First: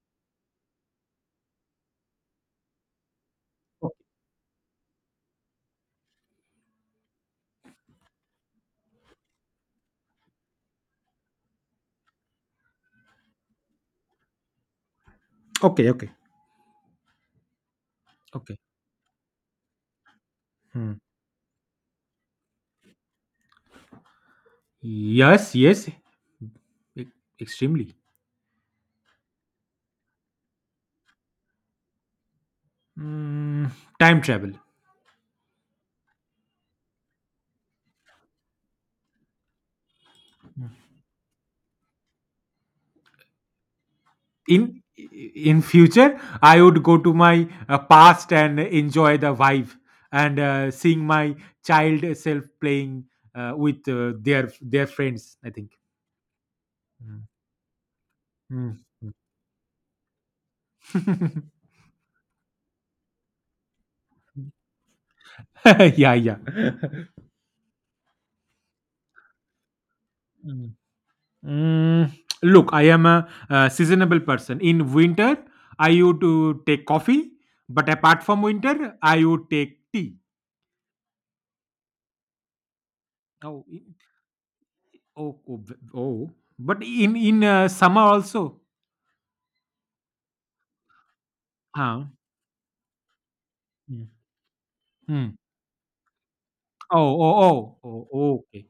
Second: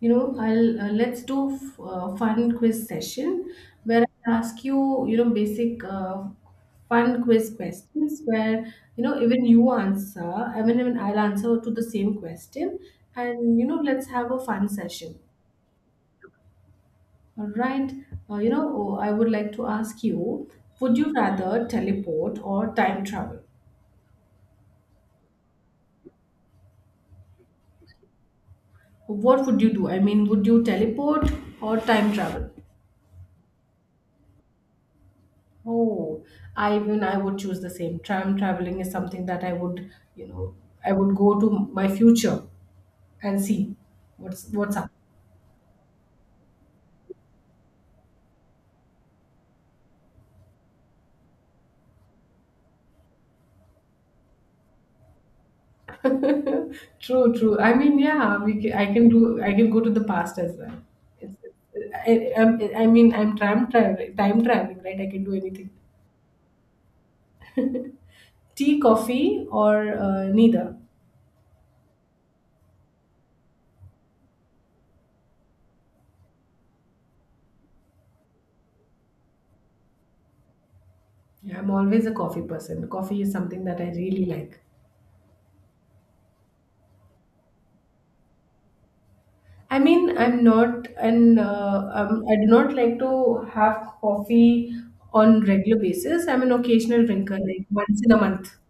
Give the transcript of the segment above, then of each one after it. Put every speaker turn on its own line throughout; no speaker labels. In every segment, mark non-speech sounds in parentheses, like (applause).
You know, I'll let's do fun quiz session where I ask you, you know, basic fun quiz questions where even you answer, even I'll answer to the same question, and you know, let's have a fun session.
Okay, okay,
All right.
okay.
Oh, I would like to ask you:
Hmm.
Would you rather teleport or time travel?
Yes, yes, e- extremely.
What would you do? I mean, would you teleport or time travel?
Mm, time travel.
Oh, I even I would choose the same. Tram traveling is something that I would, you know, I would go to my future and see what's
In
up.
in future, I would go to my past and enjoy the vibe and seeing my child self playing with their friends. I think.
(laughs) True, true. I mean, yeah, I
Mm.
can do I can go to the past as well. It's,
Mm.
I mean, I'm tram traveling, time traveling, right? I can do anything.
(laughs) yeah, yeah.
Tea, coffee, or neither.
(laughs) Mm, look, I am a, seasonable person. In winter, I would to take coffee, but apart from winter, I would take tea.
Yeah, I'm always a coffee person. Coffee is something
Oh,
that I really like.
oh, oh, oh. But in summer also. Huh.
I do not like to have
Hmm.
coffee
Hmm.
on regular basis. I'm an occasional
Oh,
drinker,
oh,
like
oh,
once
oh,
in a
oh,
month.
okay.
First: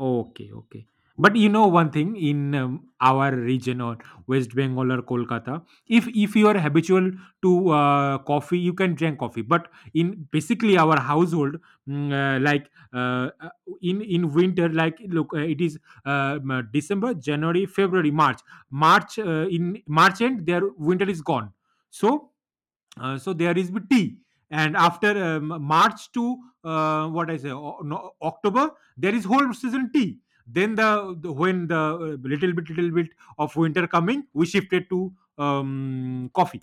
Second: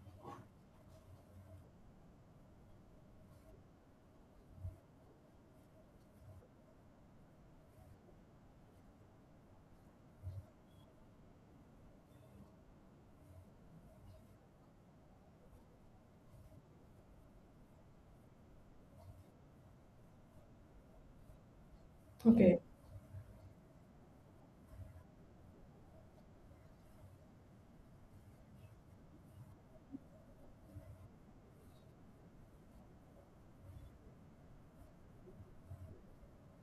Okay, okay. But you know one thing in our region or West Bengal or Kolkata, if you are habitual to coffee, you can drink coffee. But in basically our household, like in winter, like look, it is December, January, February, March. March in March end, their winter is gone. So
Okay,
there is with tea, and after March to what I say, no, October, there is whole season tea, then when the little bit of winter coming, we shifted to coffee.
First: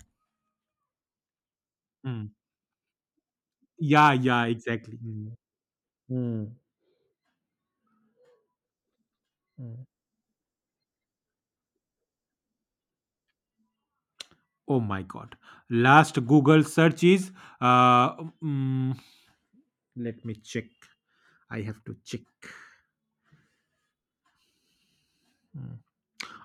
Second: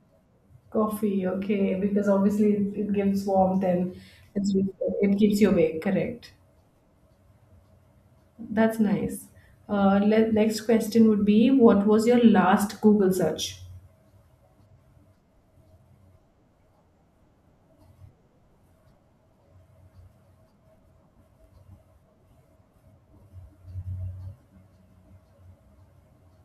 coffee. Okay, because
Mm.
obviously it gives warmth and
Yeah, yeah, exactly.
it
Mm.
keeps you awake. Correct.
Mm.
That's nice.
Mm.
Le Next question would be, what was your last Google search?
Oh my god, last Google search is uh, mm, let me check, I have to check. Mm.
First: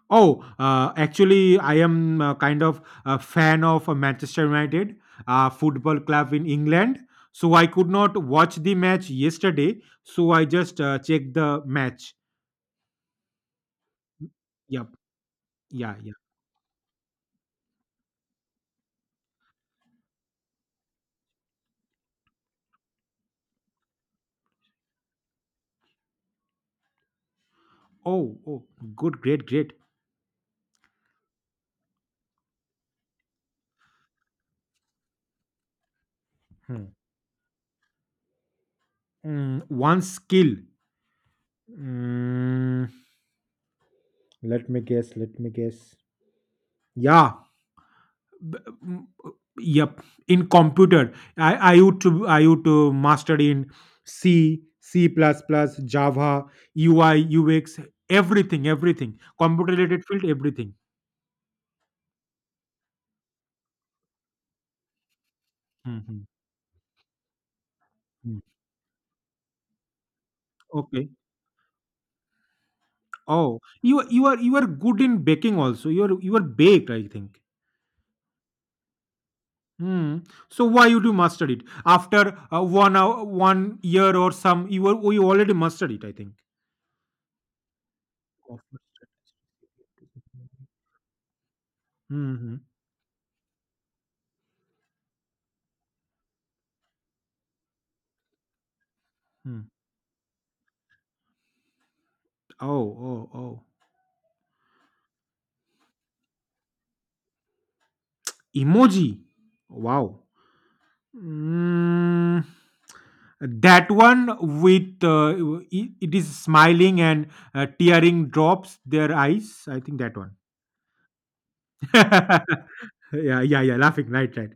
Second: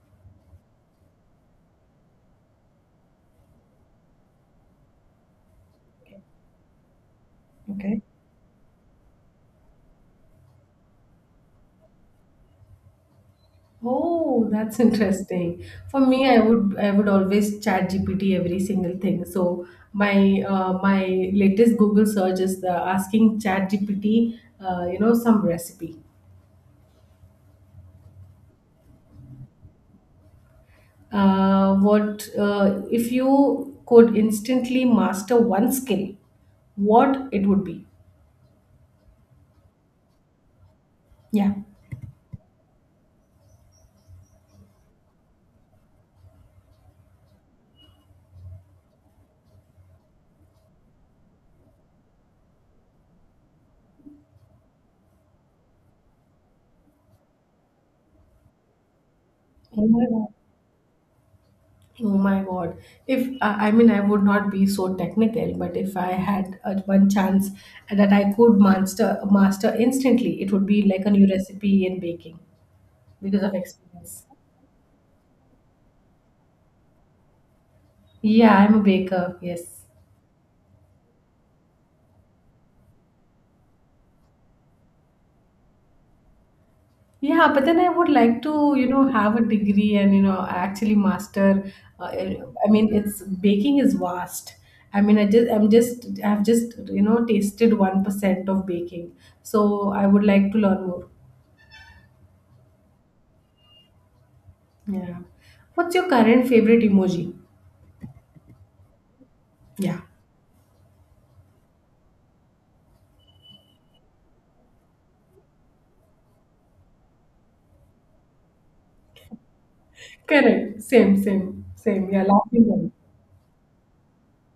Oh, actually, I am kind of a fan of Manchester United football club in England. So I could
Okay.
not watch the match yesterday. So I just checked the match.
Oh, that's (laughs)
Yep.
interesting.
Yeah.
For
Yeah.
me, I would always chat GPT every single thing. So my latest Google search is the asking chat GPT, some recipe.
Oh. Oh. Good. Great. Great.
What If you could instantly master one skill?
Hmm.
What it would be?
One skill.
Yeah.
Mm, let me guess. Let me guess. Yeah. b- m- yep. In computer, I used to, i used to mastered in C, C++, plus, plus, Java, UI, UX, everything, everything computer
Oh
related
my
field,
God.
everything.
Oh my God. If I I mean, I would not be so technical, but if I
Mhm,
had one chance that I
mhm.
could master instantly, it would be like
Okay.
a new recipe in baking because of
Oh, you are-
experience.
you are you are good in baking also, you are baked, I think.
Yeah, I'm a baker. Yes.
Hmm. So why you do mastered it after one hour, one year, or some? You already mastered it, I think.
Yeah, but then I would like
Of
to, you know,
mastered.
have a degree and, you know, actually master.
Mhm,
I mean, it's Baking is vast. I've just, you know, tasted 1% of baking.
mhm.
So I would like to learn more.
Oh, oh, oh.
Yeah. What's your current favorite emoji?
Emoji.
Yeah.
Wow. Mm, that one with it is smiling and tearing drops their eyes. I think that one.
Correct. Same, same, same. Yeah, laughing one.
(laughs) yeah, yeah, yeah. Laughing. Right, right.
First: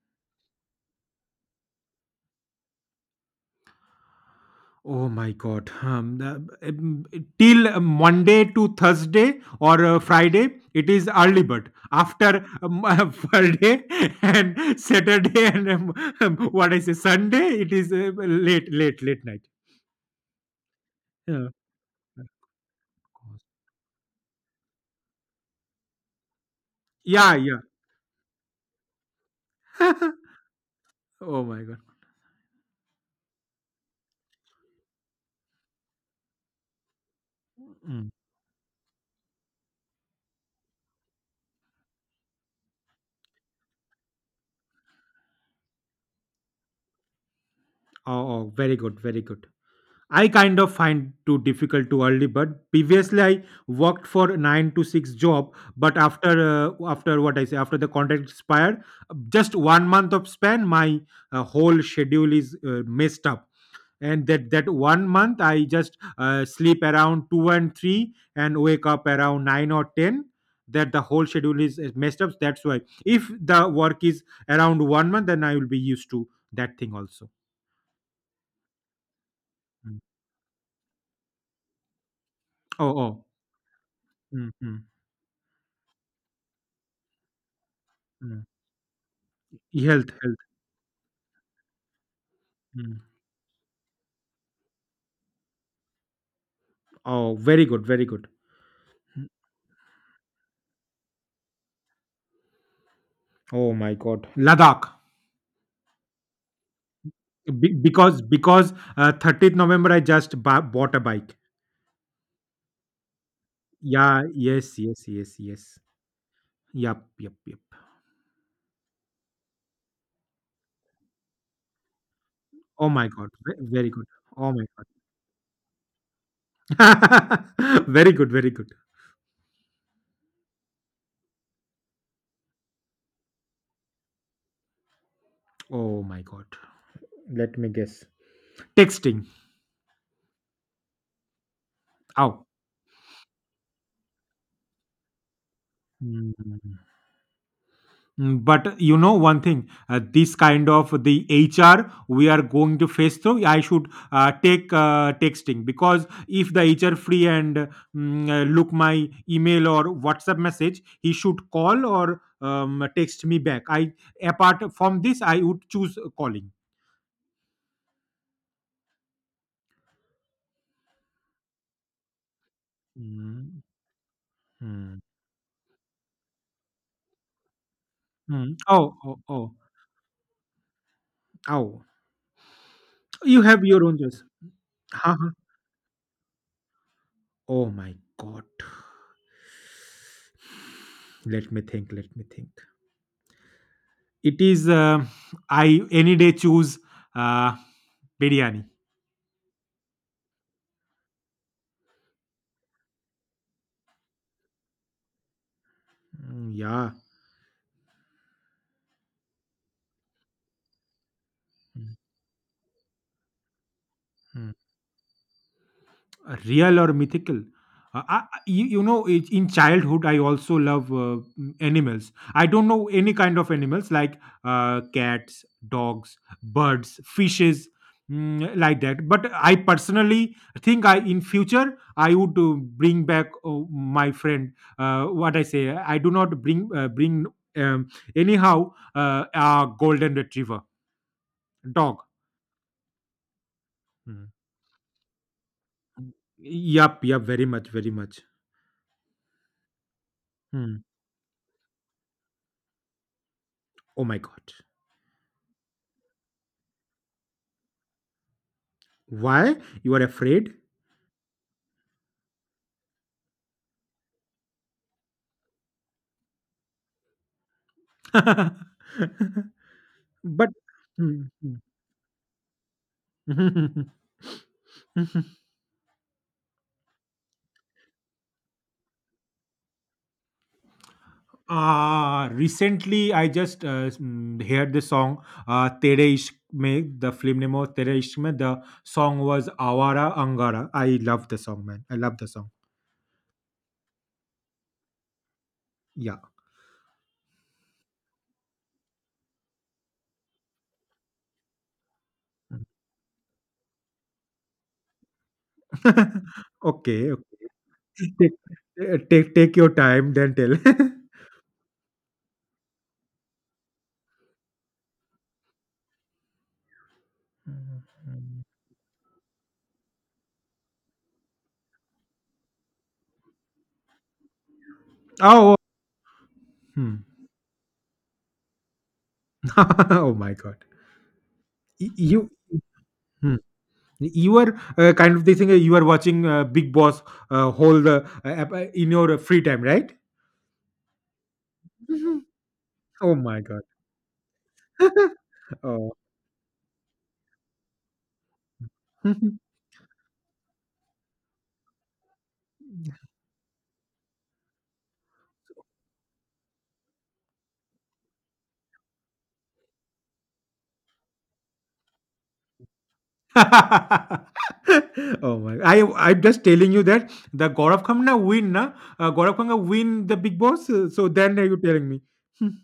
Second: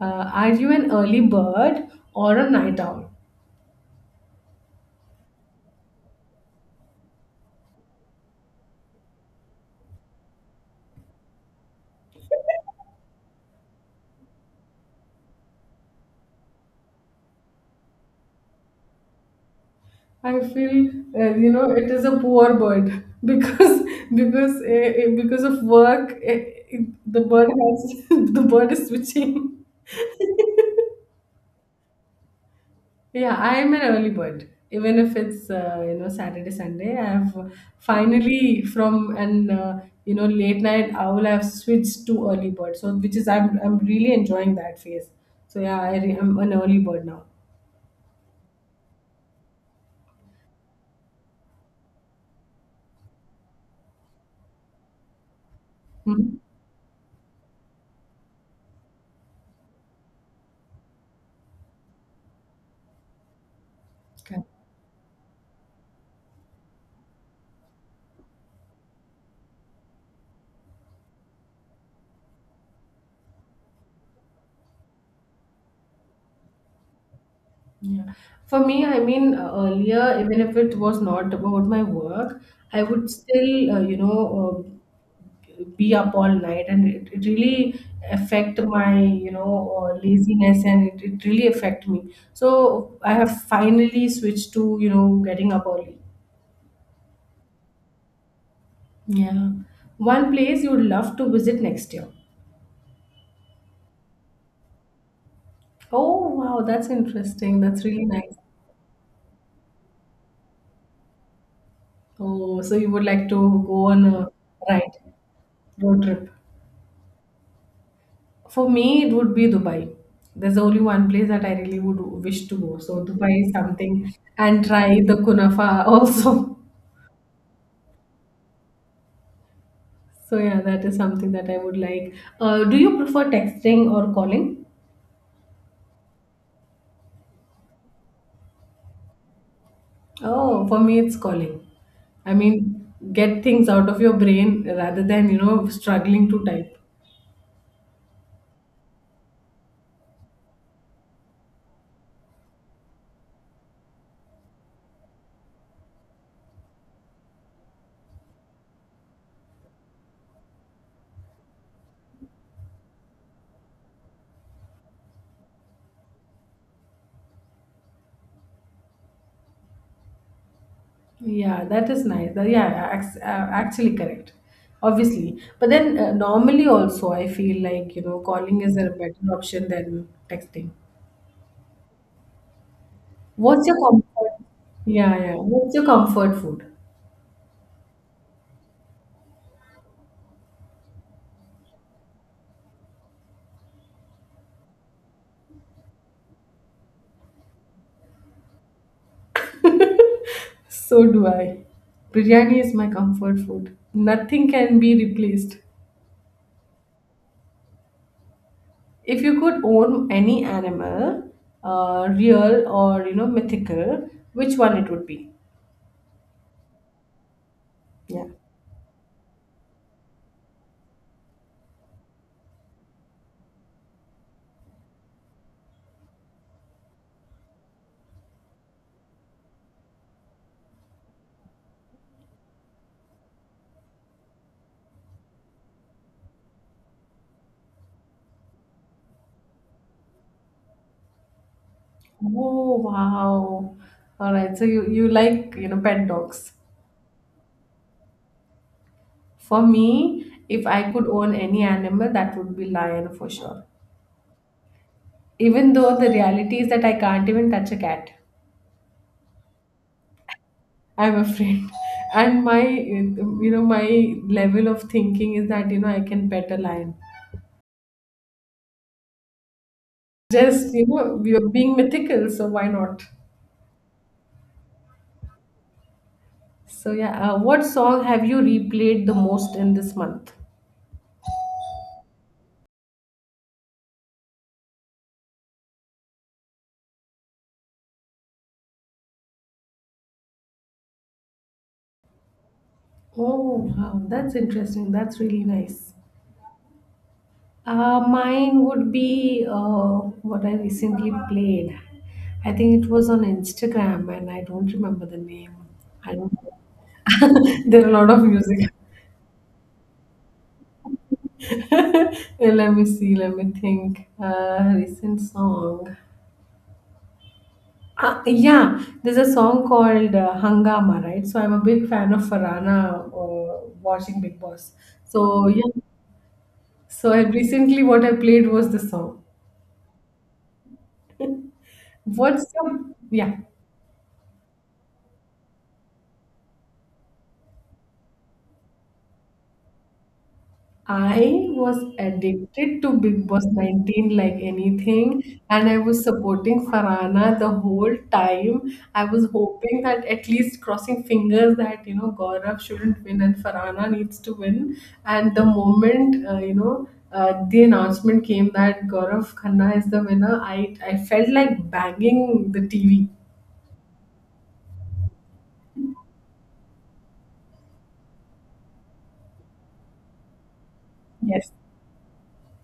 Are you an early bird or a night owl?
Oh my God. Till Monday to Thursday or Friday, it is early bird. After (laughs) Friday and Saturday and what I say Sunday, it is late, late, late night.
I feel
Yeah.
you know it is a poor bird (laughs) because because of work the bird
Yeah,
has (laughs) the bird is switching.
yeah. (laughs) Oh my god.
Yeah, I'm an early bird. Even if it's you know Saturday, Sunday, I have
Mm.
finally from an you know late night owl, I've switched to early bird. So which is I'm really enjoying that phase. So yeah, I'm an early bird now.
Oh, oh, very good, very good. I kind of find too difficult too early, but previously I worked for 9 to 6 job, but after
Mhm.
after what I say after the contract expired, just one month of span, my whole schedule is messed up. And
Okay.
that one month, I just sleep around 2 and 3, and wake up around 9 or 10. That the whole schedule is messed up, that's why if the work is around one month, then I will be used to that thing also.
Yeah. For me,
Mm.
earlier, even if it was not about my work, I
Oh,
would
oh,
still,
mm, mm,
be up all night and it really
mm.
affect my you know
Health.
laziness and it really affect me, so
Mm.
I have finally switched to you know getting up early.
Oh, very good, very good. Mm.
Yeah. One place you would love to visit next year.
Oh my god, Ladakh.
Oh wow, that's interesting,
Be-
that's really
because
nice.
because uh, 30th November, I just bought a bike.
Oh, so you would like to go on a
Yeah, yes,
ride,
yes, yes, yes.
road trip.
Yep, yep, yep.
For me, it would be Dubai. There's only one place that I really would wish to go.
Oh
So
my god,
Dubai is
ve very good.
something,
Oh
and
my god.
try the kunafa also. (laughs)
(laughs) Very good, very good.
So yeah, that is something that I would like. Do you prefer texting or calling?
Oh my god. Let me guess. Texting.
Oh, for me it's calling. I
Oh.
mean, get things out of your brain rather than, you know, struggling to
Mm.
type.
But you know one thing, this kind of the HR we are going to face through, I should take texting, because if the HR free and look my email or WhatsApp message, he should call or text me back. I Apart from this, I would choose calling.
Yeah, that is nice. Yeah, yeah,
Mm,
actually correct.
mm.
Obviously. But then normally also I feel like, you know,
Mm.
calling is a
Oh, oh,
better
oh,
option than texting.
oh. You have
What's your
your own choice.
comfort? Yeah,
Haha.
yeah. What's your comfort food?
Oh my god. Let me think. Let me think. It is. I any day choose uh, biryani.
So do I. Biryani is my comfort food. Nothing can be replaced.
Mm, yeah.
If you could own any animal,
Mm,
real or you know mythical,
mm.
which one it would be?
Real or mythical?
Yeah.
In childhood, I also love animals. I don't know any kind of animals like cats, dogs, birds, fishes, like that. But I personally think, I in future I would bring back my friend. What I say, I do not bring, um, anyhow, a golden retriever dog.
Oh wow.
Mm.
All right. So you like you know pet dogs.
Yup, yup, very much, very much.
For me, if
Hmm.
I could own any animal, that would be lion for sure.
Oh my god.
Even though the reality is that I can't even touch a cat.
Why? You are afraid?
I'm afraid. And my, you know, my level of thinking is that, you know, I can pet a lion.
(laughs) but (laughs)
Just, you know,
Hmm,
we are
hmm.
being mythical, so why not? So, yeah, what song have you replayed the most in this month?
Ah, recently I just heard the song, "Tere Ishq Mein," the film name was "Tere Ishq Mein." The song was "Awara Angara." I love the song, man. I love the song.
Oh, wow, that's interesting. That's really nice.
Yeah.
Mine would be What I recently played. I think it was on Instagram, and I don't remember the name. I
(laughs)
don't.
Okay. Okay.
(laughs) There are a lot of
Take,
music.
take your time, then tell. (laughs)
(laughs) Let me see, let me think. Recent song. Yeah, there's a song called Hangama, right? So I'm a big fan of Farana watching Big Boss. So
Oh.
yeah,
Hmm.
so I recently what I played was the song.
(laughs) Oh my God. Y- You.
What's your Yeah?
(laughs) You are kind of they think, you are watching Big Boss whole the in your free time, right?
I was
Mhm.
addicted to
Oh
Big
my
Boss
god.
19 like
(laughs)
anything, and I
oh (laughs)
was supporting Farana the whole time. I was hoping that at least crossing fingers that you know Gaurav shouldn't win and Farana needs to win. And the moment the announcement came that Gaurav Khanna is the winner, I felt like banging the TV.
Oh my. I'm just telling you that the Gaurav Khanna win, na. Gaurav Khanna win the Big Boss, so then are
Yes,
you telling me? (laughs)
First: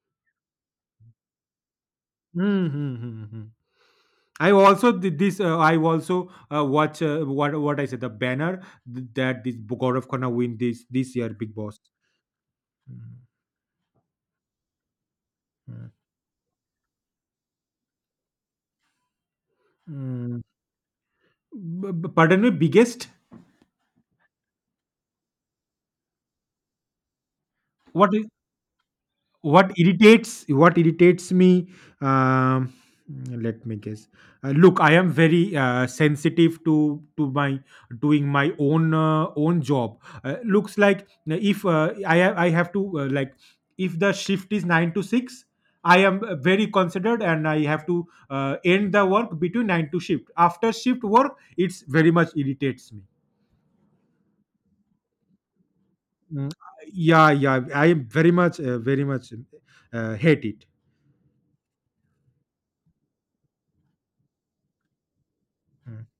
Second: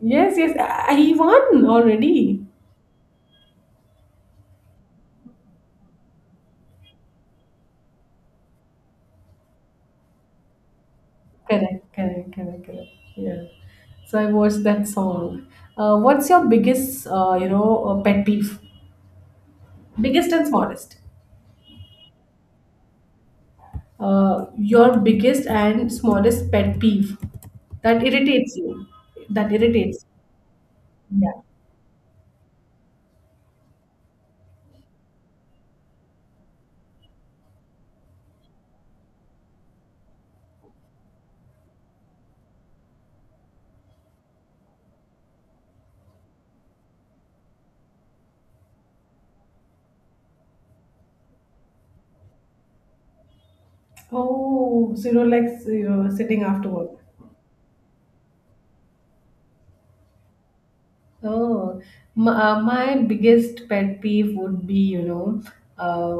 yes, yes. He won already.
Hmm, hmm, hmm, hmm. I also did this. I also watch, what I said the banner, that this Gaurav Khanna win this year Big Boss.
Correct, correct, correct, correct. Yeah. So I watched that song.
Mm.
What's your biggest, pet peeve? Biggest
Mm,
and smallest.
pardon me, biggest.
Your biggest and smallest pet peeve that
what i-
irritates you. That
what
irritates.
irritates what irritates
Yeah.
me. um Let me guess. Look, I am very sensitive to my doing my own, own job. Looks like, if I have to, like, if the shift is 9 to 6, I am very considered, and I have to end the work between 9 to shift after shift work. It's very much irritates me.
Oh, so you don't like you know, sitting
Mm,
after work.
yeah, yeah. I very much hate it.
Oh, my biggest pet peeve would be, you know,
Mm.
uh,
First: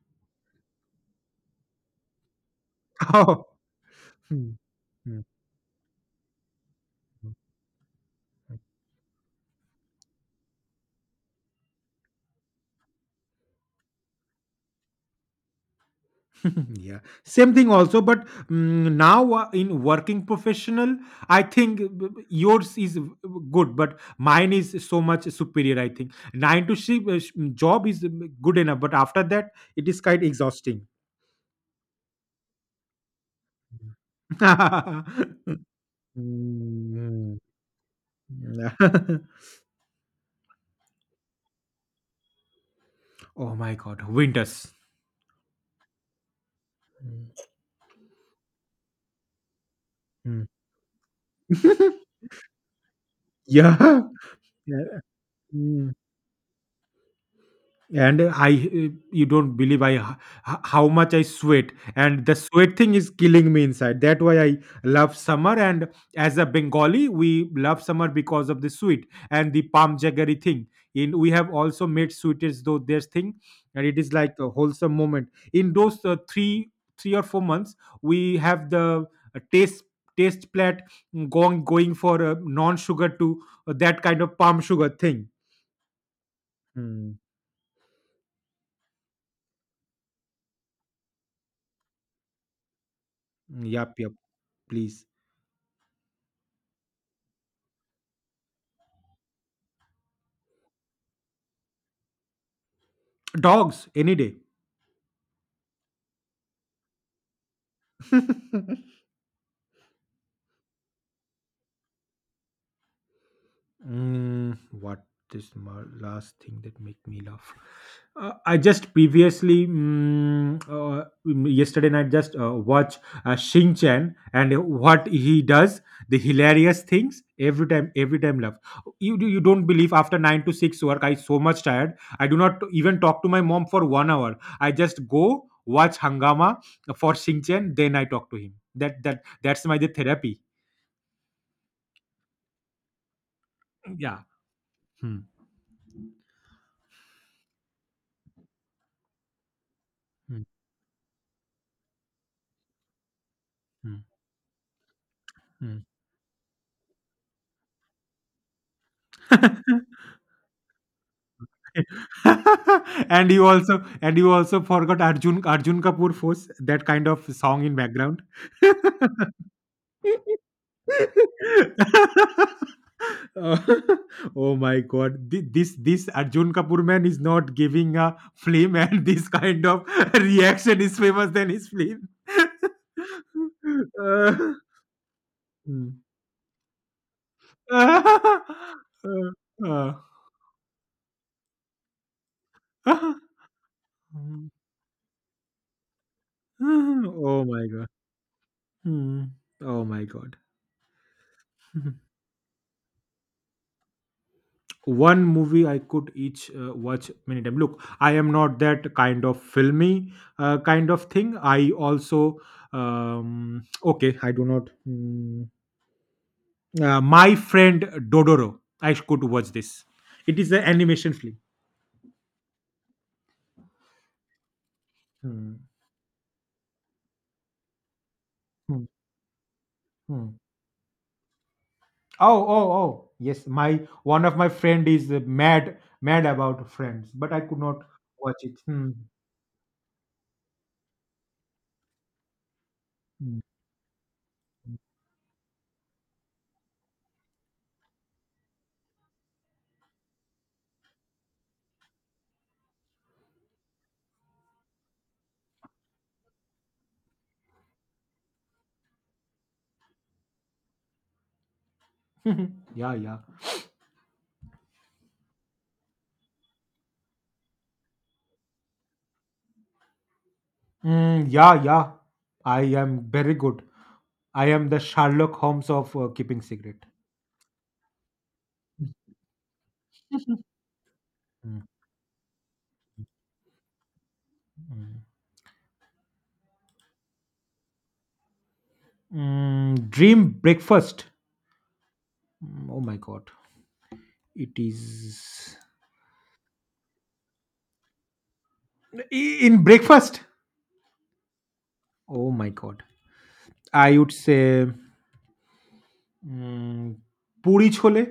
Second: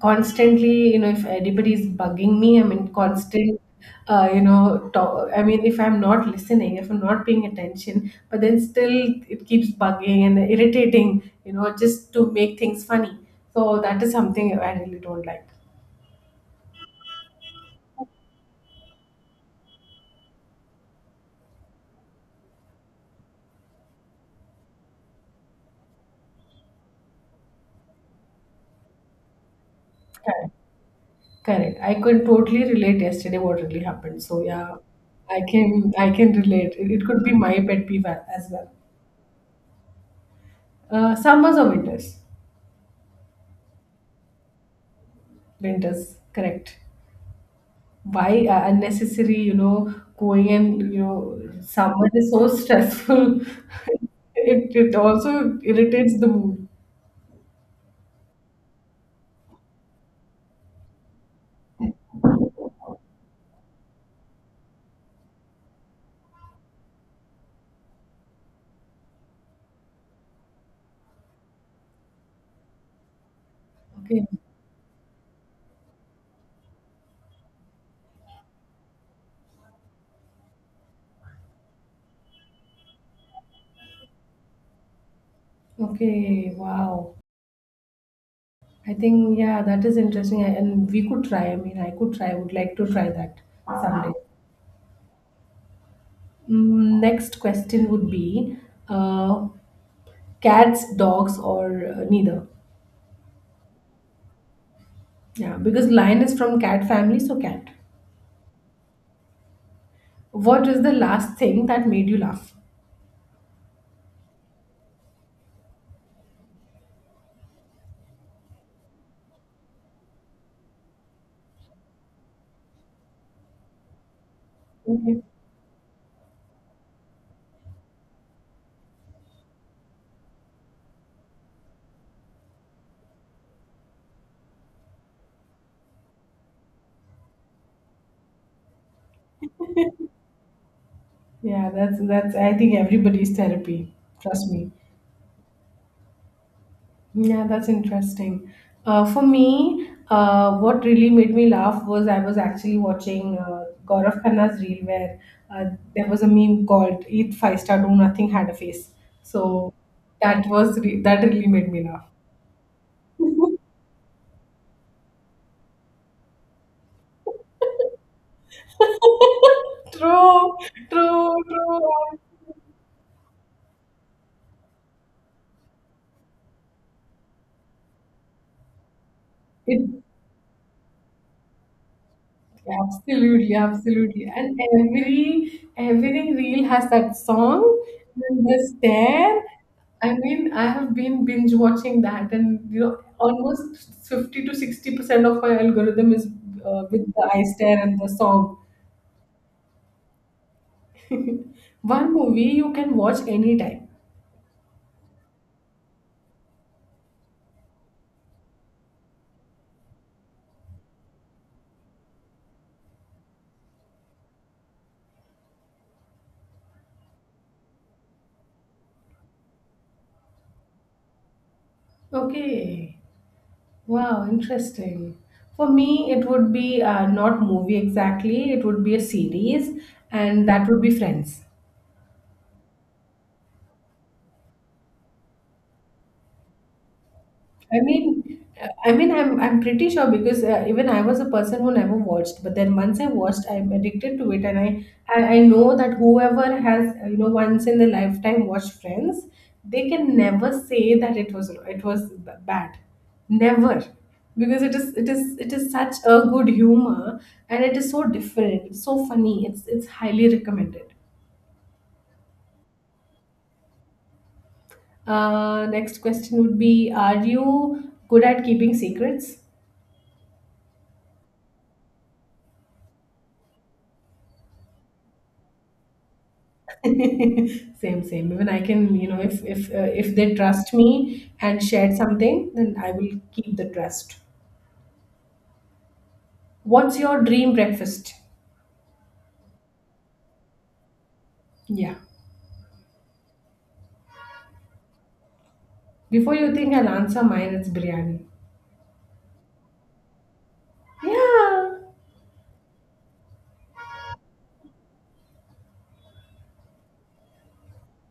constantly, you know, if anybody is bugging me, I mean,
(laughs) Oh.
constant, you
Mm,
know,
mm,
talk, I mean, if I'm not listening, if I'm not
mm,
paying attention, but then
mm.
still it keeps bugging and irritating, you know, just to make things funny. So that is something I really don't like.
(laughs) Yeah, same thing also. But now, in working professional, I think, yours is good, but mine is so much superior. I think 9 to 6 job is good enough, but after that it is quite
Correct.
exhausting.
Correct. I could totally relate yesterday what really happened. So yeah,
Mm. (laughs)
I can relate. It could be
Mm.
my pet peeve as well.
(laughs)
Summers or winters?
Oh my god, winters.
Winters, correct.
Mm.
Why unnecessary, you know,
Mm.
going and, you know, summer
(laughs)
is so stressful.
Yeah.
(laughs) it,
Yeah,
it also
mm.
irritates the mood.
And I you don't believe, how much I sweat, and the sweat thing is killing me inside. That why I love summer, and as a Bengali we love summer because of the sweet and the palm jaggery thing. In We have also made sweetest though there's thing, and it is
Okay.
like a wholesome moment. In those 3 or 4 months, we have the uh, taste taste plat, going for non sugar to that kind of palm sugar thing.
Okay. Wow.
Mm,
I think, yeah, that is interesting. And we could try. I mean, I could try. I would like to try that
yup,
someday.
yup. Please,
Mm, next question would be uh, cats, dogs, or neither.
dogs any day.
Yeah, because lion is from cat family, so cat.
(laughs)
What is the last thing that made you laugh?
What is my last thing that make me laugh? I just previously yesterday night just watch Shin Chan, and what
Okay.
he does, the hilarious things, every time laugh. You don't believe, after 9 to 6 work, I so much tired, I do not even talk to my mom for one hour, I just go watch Hangama for Shin Chan, then I talk to him. That's my the therapy.
Yeah, that's I think everybody's therapy.
Yeah.
Trust me.
Hmm.
Yeah, that's interesting. For me,
Hmm.
what really made me laugh was I was actually watching
Hmm.
Gaurav Khanna's reel where uh,
Hmm.
there was a meme called "Eat five-star, do nothing, had a face." So
(laughs)
that was that really made me laugh.
(laughs) And you also forgot Arjun Kapoor force that kind of song in background. (laughs)
(laughs) True, true, true.
Oh, (laughs) oh my god. This Arjun Kapoor man is not giving a film, and (laughs) this kind
It
of (laughs) reaction is famous than his film. (laughs)
Absolutely, absolutely.
Uh,
And
hmm.
every reel has that song
(laughs)
and
Uh,
the stare.
uh,
I mean, I have been binge watching that, and you know,
(laughs)
almost 50 to 60% of my algorithm is with the eye
oh my
stare
god.
and the song.
Hmm. Oh my god. Mhm.
One movie you can watch anytime.
One movie I could each watch many times. Look, I am not that kind of filmy kind of thing. I also okay. I do not. My friend Dodoro. I could watch this. It is an animation film.
Okay. Wow, interesting.
Hmm.
For me, it would be not movie exactly, it would
Hmm.
be a series,
Hmm.
and that would be Friends.
Oh, oh, oh. Yes, my one of my friend is mad, mad about Friends, but I could not watch it.
I
Hmm.
mean, I'm pretty sure because even I was a person who never watched, but then once I
Hmm.
watched, I'm addicted to it, and I know that whoever has you know once in their lifetime watched Friends, they can never say that it was bad, never, because it is such a good humor, and it is so different, it's so funny, it's highly recommended.
(laughs) yeah, yeah.
Next question would be: Are you good at keeping secrets?
Yeah, yeah. I am very good. I am the Sherlock Holmes of keeping
(laughs)
secret.
Same, same. Even I can you know if if they trust me
Mm.
and shared something, then I will keep the trust. What's your dream breakfast?
Dream breakfast.
Yeah,
Oh my god. It is.
before you think I'll answer mine, it's biryani.
I- in breakfast.
Yeah,
Oh my god. I would say mm, puri chole.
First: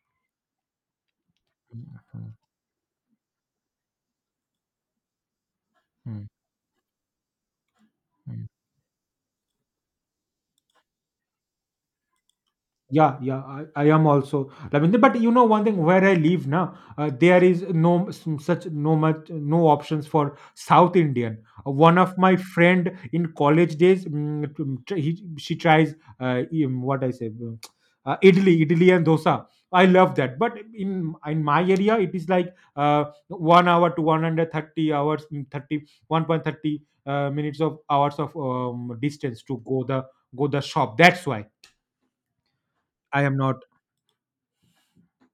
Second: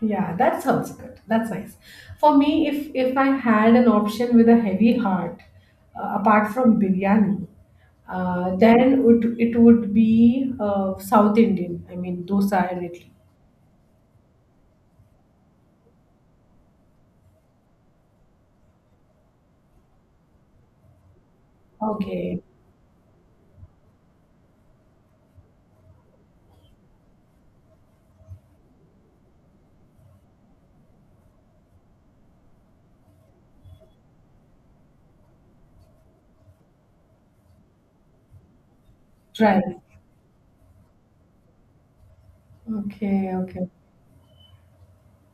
yeah, that sounds good, that's nice. For me, if I had an option with a heavy heart, apart from biryani, then would it would be south indian, I mean dosa and idli.
Yeah, yeah, I am also Lavender. But you know one thing, where I live now, there is no such no much no options for South Indian. One of my
Okay,
friend in college days, he, she tries what I say, idli and dosa. I love that. But in my area, it is like 1 hour to 130 hours, 30 1.30 minutes of hours of distance
try.
to go the shop. That's why. I
Okay,
am not.
okay.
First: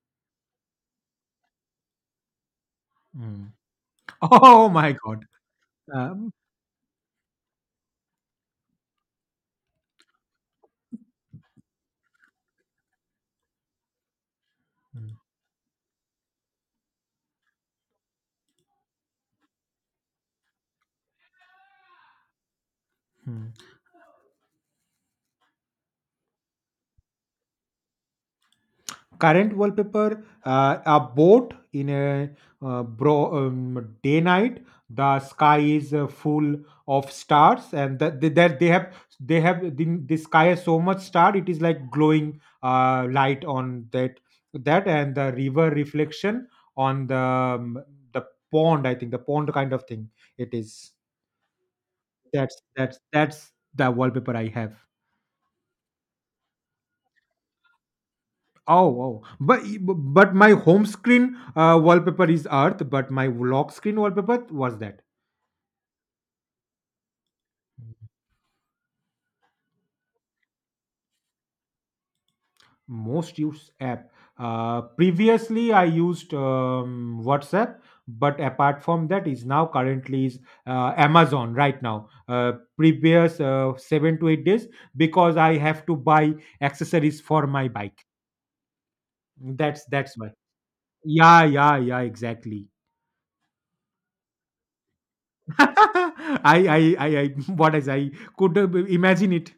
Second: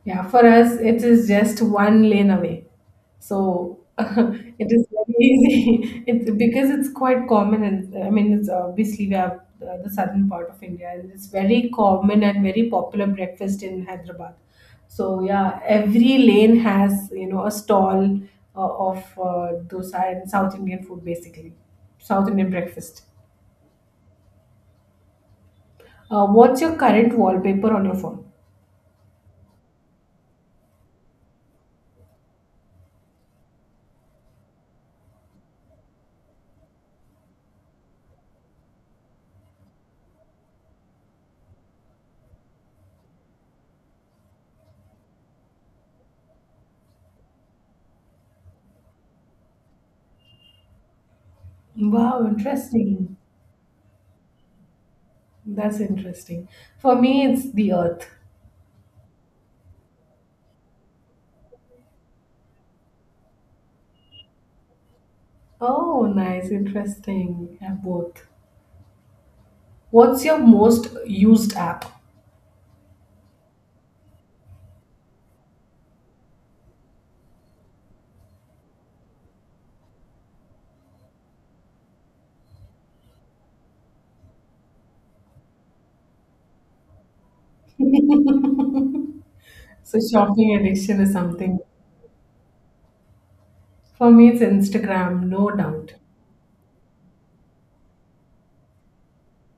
Yeah, for us, it is just one lane away.
Mm.
So (laughs)
(laughs)
it
Oh
is
my
very
god.
easy. (laughs) It's
Um,
because it's quite common, and I mean, it's obviously we have the southern part of India, and it's very common and very popular breakfast in Hyderabad.
mm,
So yeah, every lane has you know a stall of dosa and South Indian food, basically South Indian breakfast.
mm.
What's your current wallpaper on your phone?
Current wallpaper, a boat in a bro day night. The sky is full of stars, and that they have the sky has so much star. It is like glowing light on that and the river reflection on the pond. I think the pond kind of thing. It is
Wow, interesting.
that's the wallpaper I have.
That's interesting. For me, it's the earth.
Oh, wow. But my home screen wallpaper is Earth, but my lock screen wallpaper was that.
Oh, nice. Interesting. Yeah, both. What's your most used app?
Most used app. Previously, I used WhatsApp, but apart from that, is now currently is Amazon right now. Previous 7 to 8 days because I have to buy accessories for my bike. That's
So,
that's why.
shopping addiction is
Yeah,
something.
yeah, yeah. Exactly.
For me, it's Instagram, no doubt.
(laughs) I, I. What is I could imagine it.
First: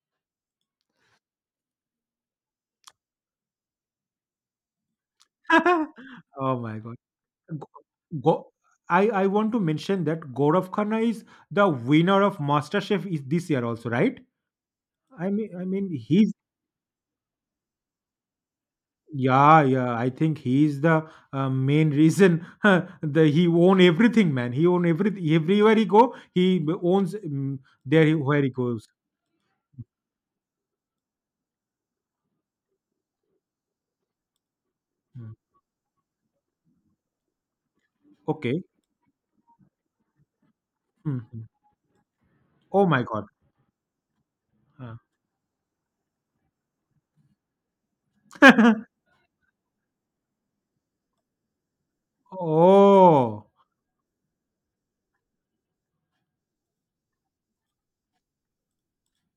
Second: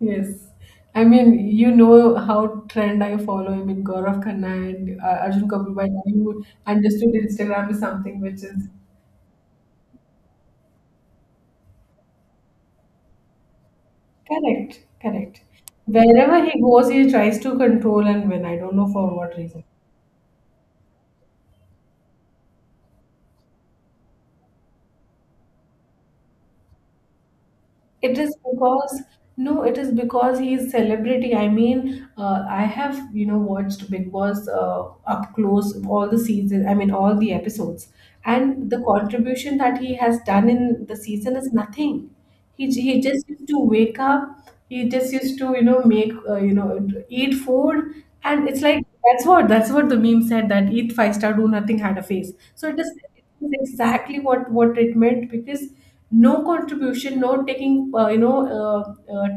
Yes. I mean, you know how trend I follow. I mean, Gaurav Khanna and Arjun Kapoor by
(laughs)
now. You
Oh my god.
understood
Go,
Instagram is something which
go-
is
I want to mention that Gaurav Khanna is the winner of MasterChef is this year also, right?
correct.
I
Correct.
mean, I mean, he's.
Wherever he goes, he tries to control and win. I don't know for what
Yeah,
reason.
yeah. I think he's the main reason. (laughs) the He own everything, man. He own everything. Everywhere he go, owns
It is
where he goes.
because no, it is because he is celebrity. I mean, I have you know watched Big Boss
Mm.
up close all the season. I mean, all the episodes,
Okay.
and the contribution that he has done in the season
Mhm.
is nothing.
Oh
He
my
just
god.
used to wake up. He
Uh.
just used to you know make you know eat food, and it's like
(laughs)
that's what the meme said that eat five-star do nothing had a face. So it is
Oh,
that's exactly what it meant because no contribution no taking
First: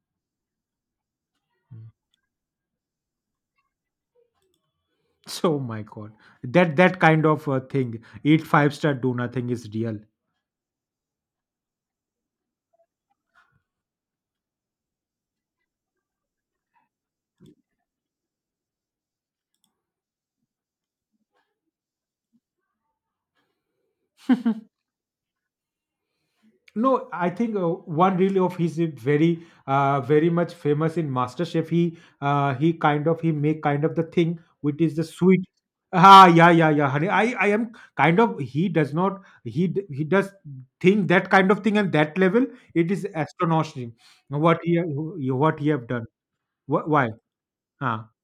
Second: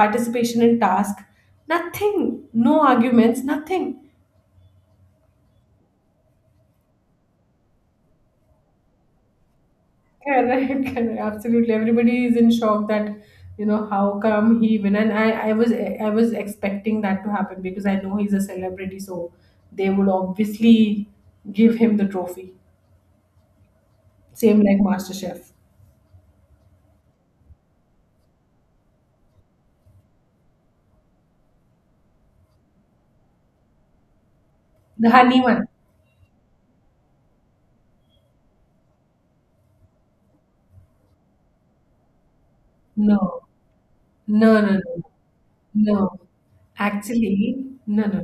participation in task nothing no arguments nothing.
so my god. That kind of thing. Eat five-star, do nothing is real.
(laughs) Correct, correct, absolutely, everybody is in shock that you know how come he even and I was I was expecting that to happen because I know he's a celebrity so they would obviously give him the trophy same like master chef
No, I think one really of his is very, very much famous in MasterChef. He kind of he make kind of the thing which is the
the honey
sweet.
one
Ah, yeah, yeah, yeah, honey. I am kind of he does not he d- he does think that kind of thing and that level. It is
no
astonishing
no no no
what he have
No,
done. Why?
actually, no,
Ah.
no.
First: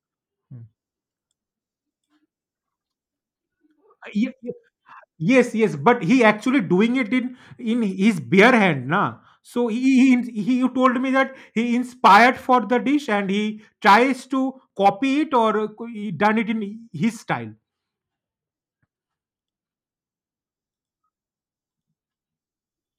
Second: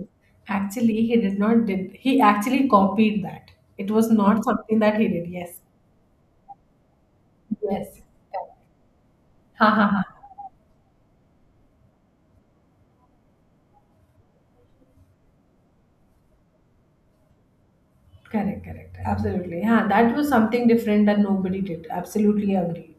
Actually, he did not did. He actually copied that. It was not something that he did.
Yes,
Yes,
yes, but he actually doing it in
yes.
his bare hand, na. So
Ha ha ha.
he you told me that he inspired for the dish and he tries to copy it or he done it in his style.
Correct, correct. Absolutely. Ha, that was something different that nobody did. Absolutely agree.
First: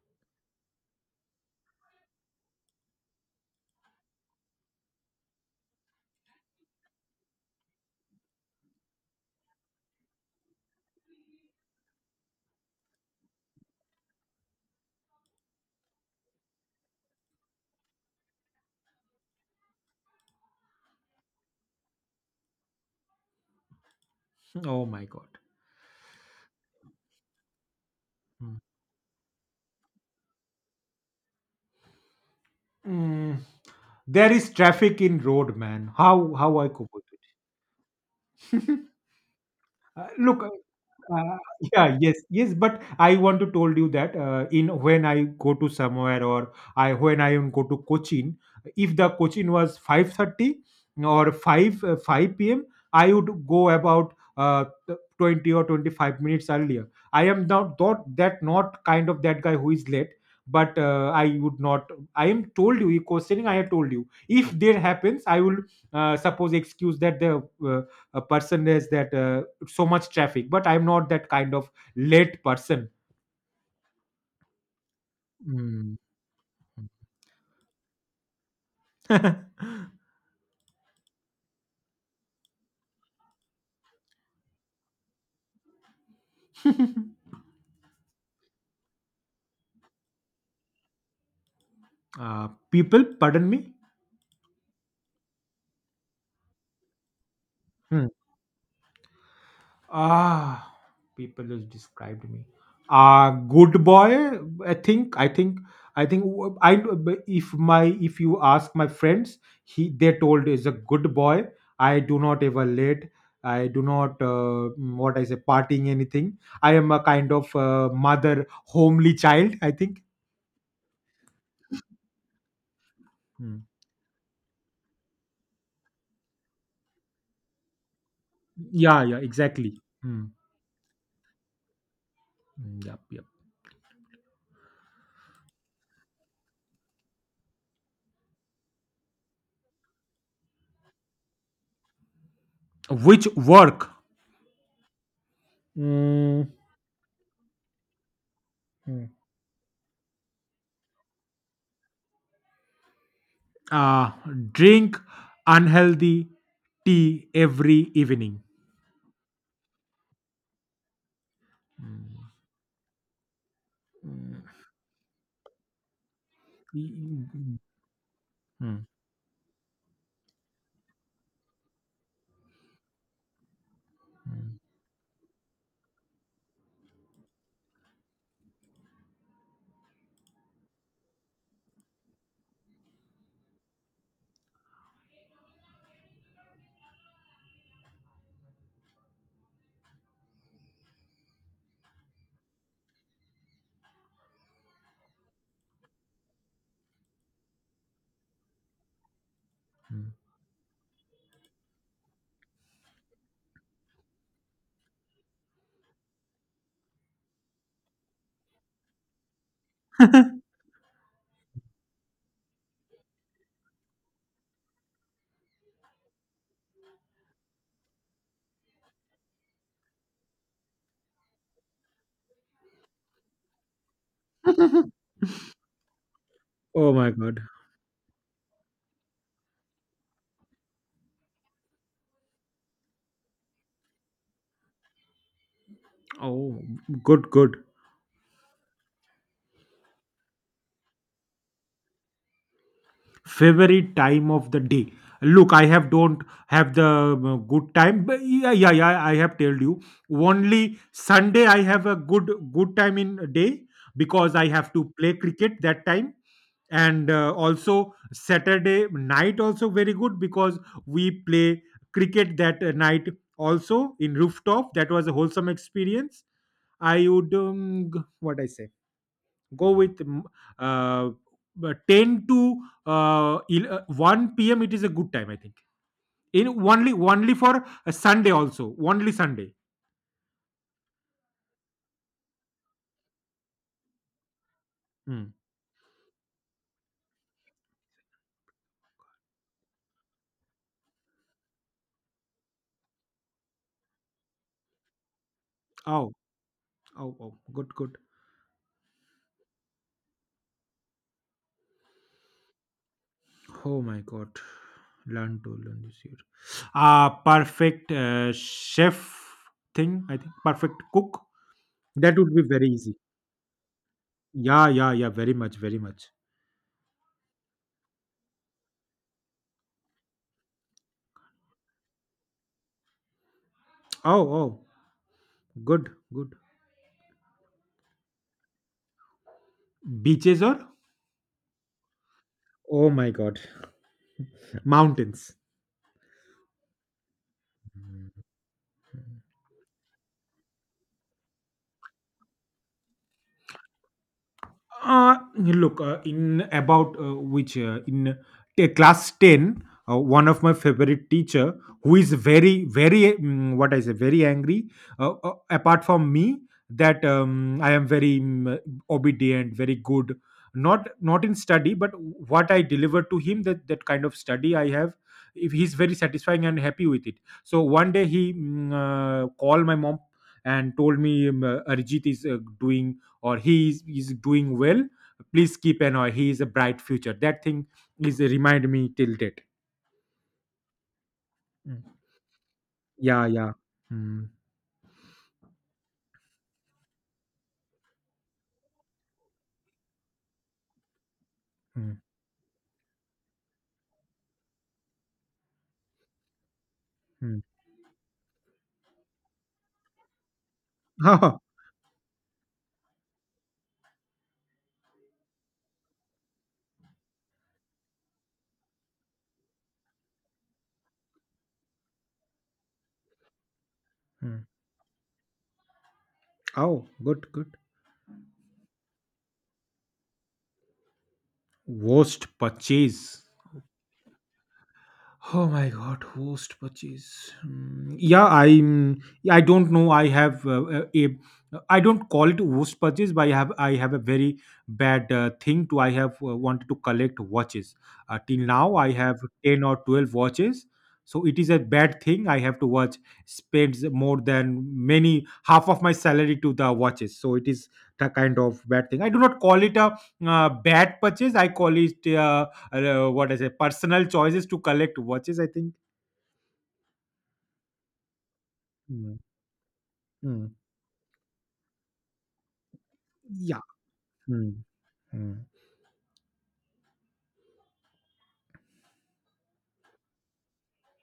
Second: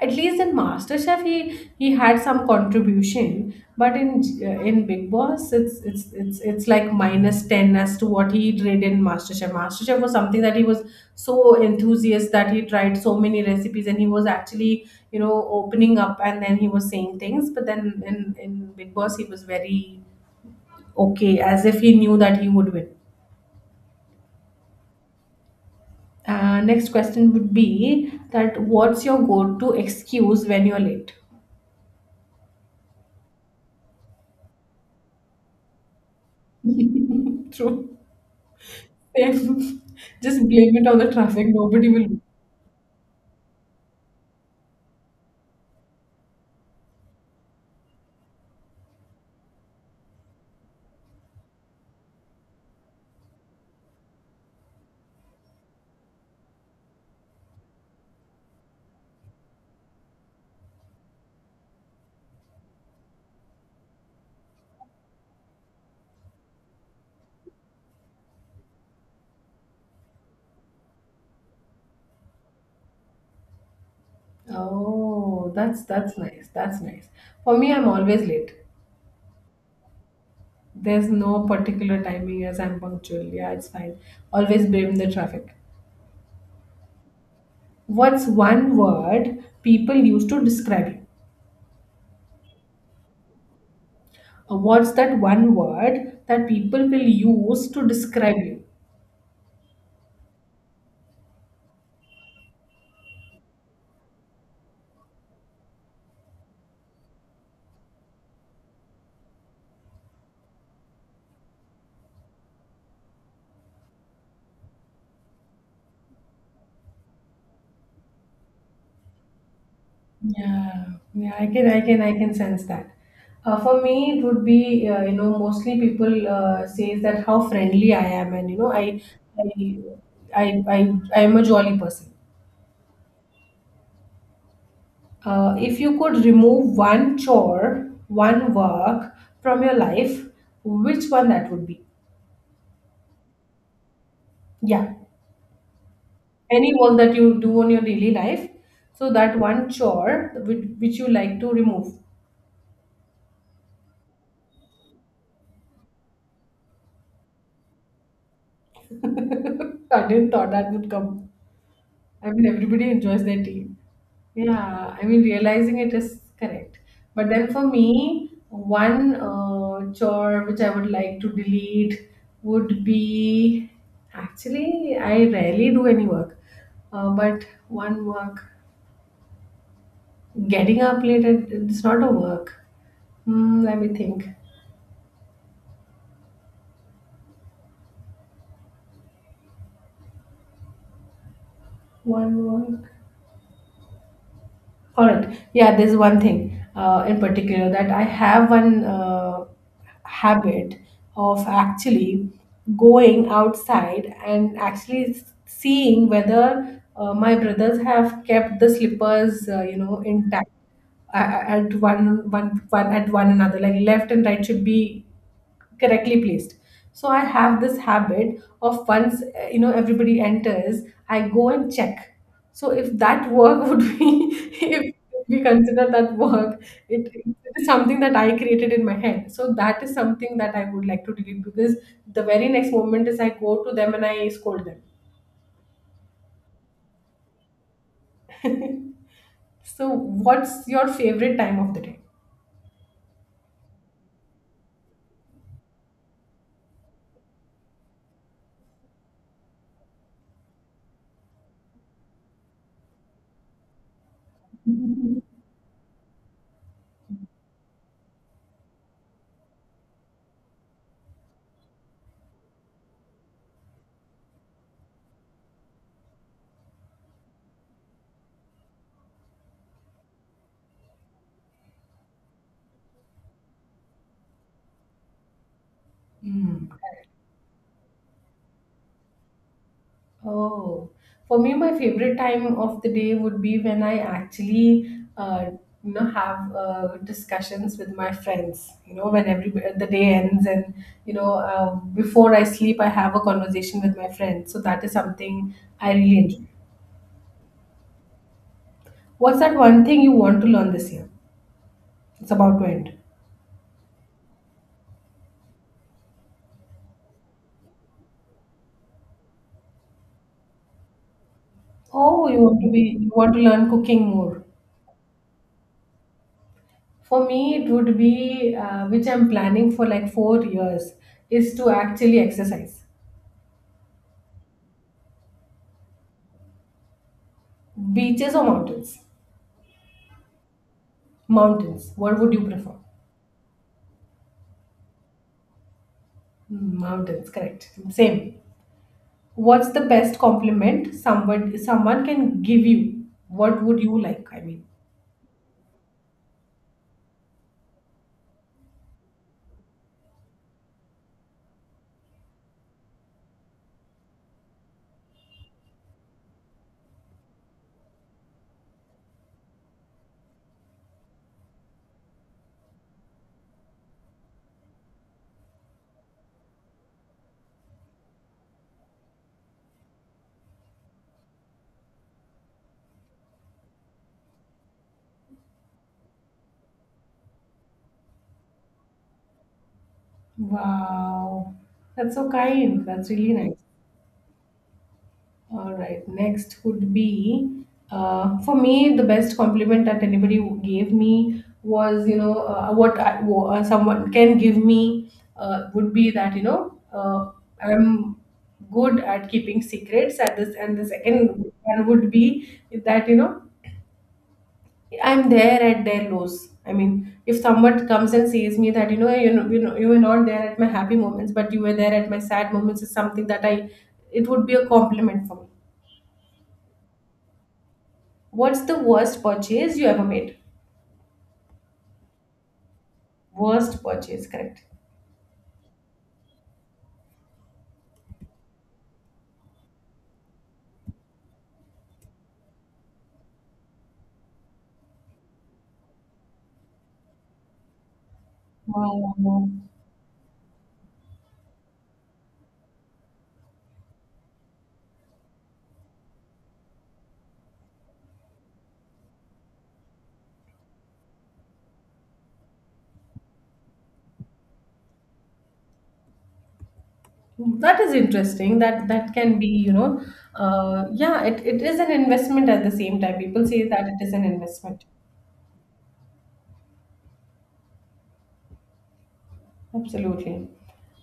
At least in MasterChef he had some contribution, but in Big Boss it's like minus ten as to what he did in MasterChef. MasterChef was something that he was so enthusiastic that he tried so many recipes and he was actually you know opening up and then he was saying things, but then in Big Boss he was very okay as if he knew that he would win.
Oh my god.
Next question would be
Mm.
that what's your go-to excuse when you're late? (laughs)
Mm. There is traffic in road, man. How I cope with
True.
it? (laughs)
Then (laughs) just
Look,
blame it on the traffic. Nobody
yeah, yes,
will.
yes, but I want to told you that in when I go to somewhere or I when I even go to Cochin, if the Cochin was 5:30 or five p.m., I would go about 20 or 25 minutes earlier. I am not that not kind of that guy who is late. But I would not. I am told you, questioning. I have told you. If there happens, I will suppose excuse that the a person is that so much traffic, but I'm not that kind of late person.
Oh, that's
Mm.
that's nice. That's nice. For me, I'm always late.
(laughs)
There's no particular timing as I'm punctual. Yeah, it's fine. Always blame the traffic. What's one word people use to describe you?
People, pardon me.
What's that one word that people will use to
Hmm.
describe you?
Ah, people who's described me, good boy. i think i think I think. I, if my, if you ask my friends, he they told is a good boy. I do not ever late. I do not what I say, partying anything. I am a kind of mother, homely child, I think.
Yeah, yeah, I can sense that. For me, it would be you know mostly people says that how friendly I am, and you know
Yeah, yeah,
I,
exactly. Mm,
I, I am a jolly person.
mm, yep, yep.
If you could remove one chore, one work from your life, which one that would be?
Which work?
Yeah,
Mm.
any work that you do on your daily life.
Hmm.
So that one chore which you like to remove.
uh, Drink unhealthy tea every evening.
(laughs) I didn't thought that would come. I
Mm,
mean, everybody enjoys their tea.
mm,
Yeah, I mean, realizing it is correct. But then
mm,
for me,
mm,
one chore which I would like to delete would be
mm,
actually, I rarely do any work. But one work, getting up late, it's not a work. Hmm, let me think. One work. All right. Yeah, there's one thing in particular that I have one
mm.
habit of actually going outside and actually seeing whether my brothers have kept the slippers, you know, intact at one another. Like left and right should be correctly placed, so I have this habit of once you know everybody enters I go and check. So if that work (laughs) would be, if
(laughs)
we consider that work,
Oh
it,
my god.
it is something that I created in my head, so that is something that I would like to delete because the very next moment is I go to them and I scold them.
Oh, good, good.
So what's your favorite time of the day?
Favorite time of the day. Look, I have don't have the good time, but yeah, yeah, yeah, I have told you only Sunday I have a good time in a day. Because I have to play cricket that time, and also Saturday night also very good because we play cricket that night also in rooftop. That was a wholesome experience. I would what I say, go with uh, 10 to 1 p.m it is a good time I think in
Hmm.
only for a Sunday, also only Sunday.
Oh, for me, my favorite time of the day would be when I actually,
Hmm.
uh, you know, have discussions with my friends. You know, when every the day ends, and you know, before I sleep, I have a conversation with my friends. So that is something I
Oh,
really enjoy.
oh, oh, good, good.
What's that one thing you want to learn this year? It's about to end.
Oh my god. Learn to learn this year. Ah, perfect chef thing, I think. Perfect cook. That
Oh,
would
you
be
want
very
to be
easy.
you want to learn cooking more.
Yeah, yeah, yeah, very much, very much.
For me, it would be which I'm planning for like 4 years is to actually exercise.
Oh, oh, good, good.
Beaches or mountains?
Beaches or.
Mountains. What would you prefer?
Oh my god. Mountains.
Hmm, mountains, correct. Same. What's the best compliment someone can give you? What would you like? I mean.
Look, in about which in class 10, one of my favorite teacher who is very, very, what I say, very angry. Apart from me, that I am very, obedient, very good. Not in study, but what I deliver to him, that kind of study I have. If he's very satisfying and happy with it. So one day he called my mom and told me Arijit is doing, or is doing well. Please keep an eye. He is a bright future, that thing is a remind me till date.
Wow.
Mm.
That's so kind. That's
Yeah,
really
yeah.
nice.
Mm,
All right. Next would be for me the best compliment that anybody gave me
mm,
was you know someone can give me would be that you know
mm.
I'm good at keeping secrets at this, and the second
(laughs)
one would be that you know I'm there at their lows. I mean, if someone comes and says me that you know you were not there at my happy moments, but you were there at my sad moments is something that I, it
Mm.
would be a compliment for me.
Oh, good, good.
What's the worst purchase you ever made?
Worst purchase.
Worst purchase, correct.
Oh my God, host purchase. Mm, yeah, I'm. I don't know. I have a. I don't call it host purchase, but I have. I have a very bad thing to. I have wanted to collect watches. Till now, I have
Wow.
10 or 12 watches. So it is a bad thing. I have to watch spends more than many half of my salary to the watches. So it is the kind of bad thing. I do not call it a bad purchase. I call it. What I say, personal choices to collect watches, I think.
That is interesting. That that
Mm,
can be, you know,
mm.
yeah, it is an investment at the same time. People
Yeah.
say that it is an
Mm,
investment.
mm,
Absolutely.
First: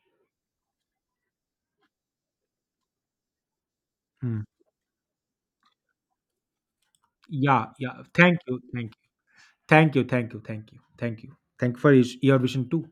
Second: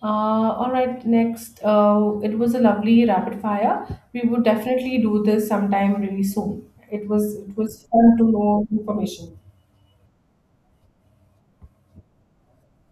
All right, next. It was a lovely rapid fire. We would
mm.
definitely do this sometime really soon. It was it
Yeah.
was
Yeah.
fun to
Thank you.
know
Thank you.
information.
Thank you. Thank you. Thank you. Thank you. Thank you for your vision too.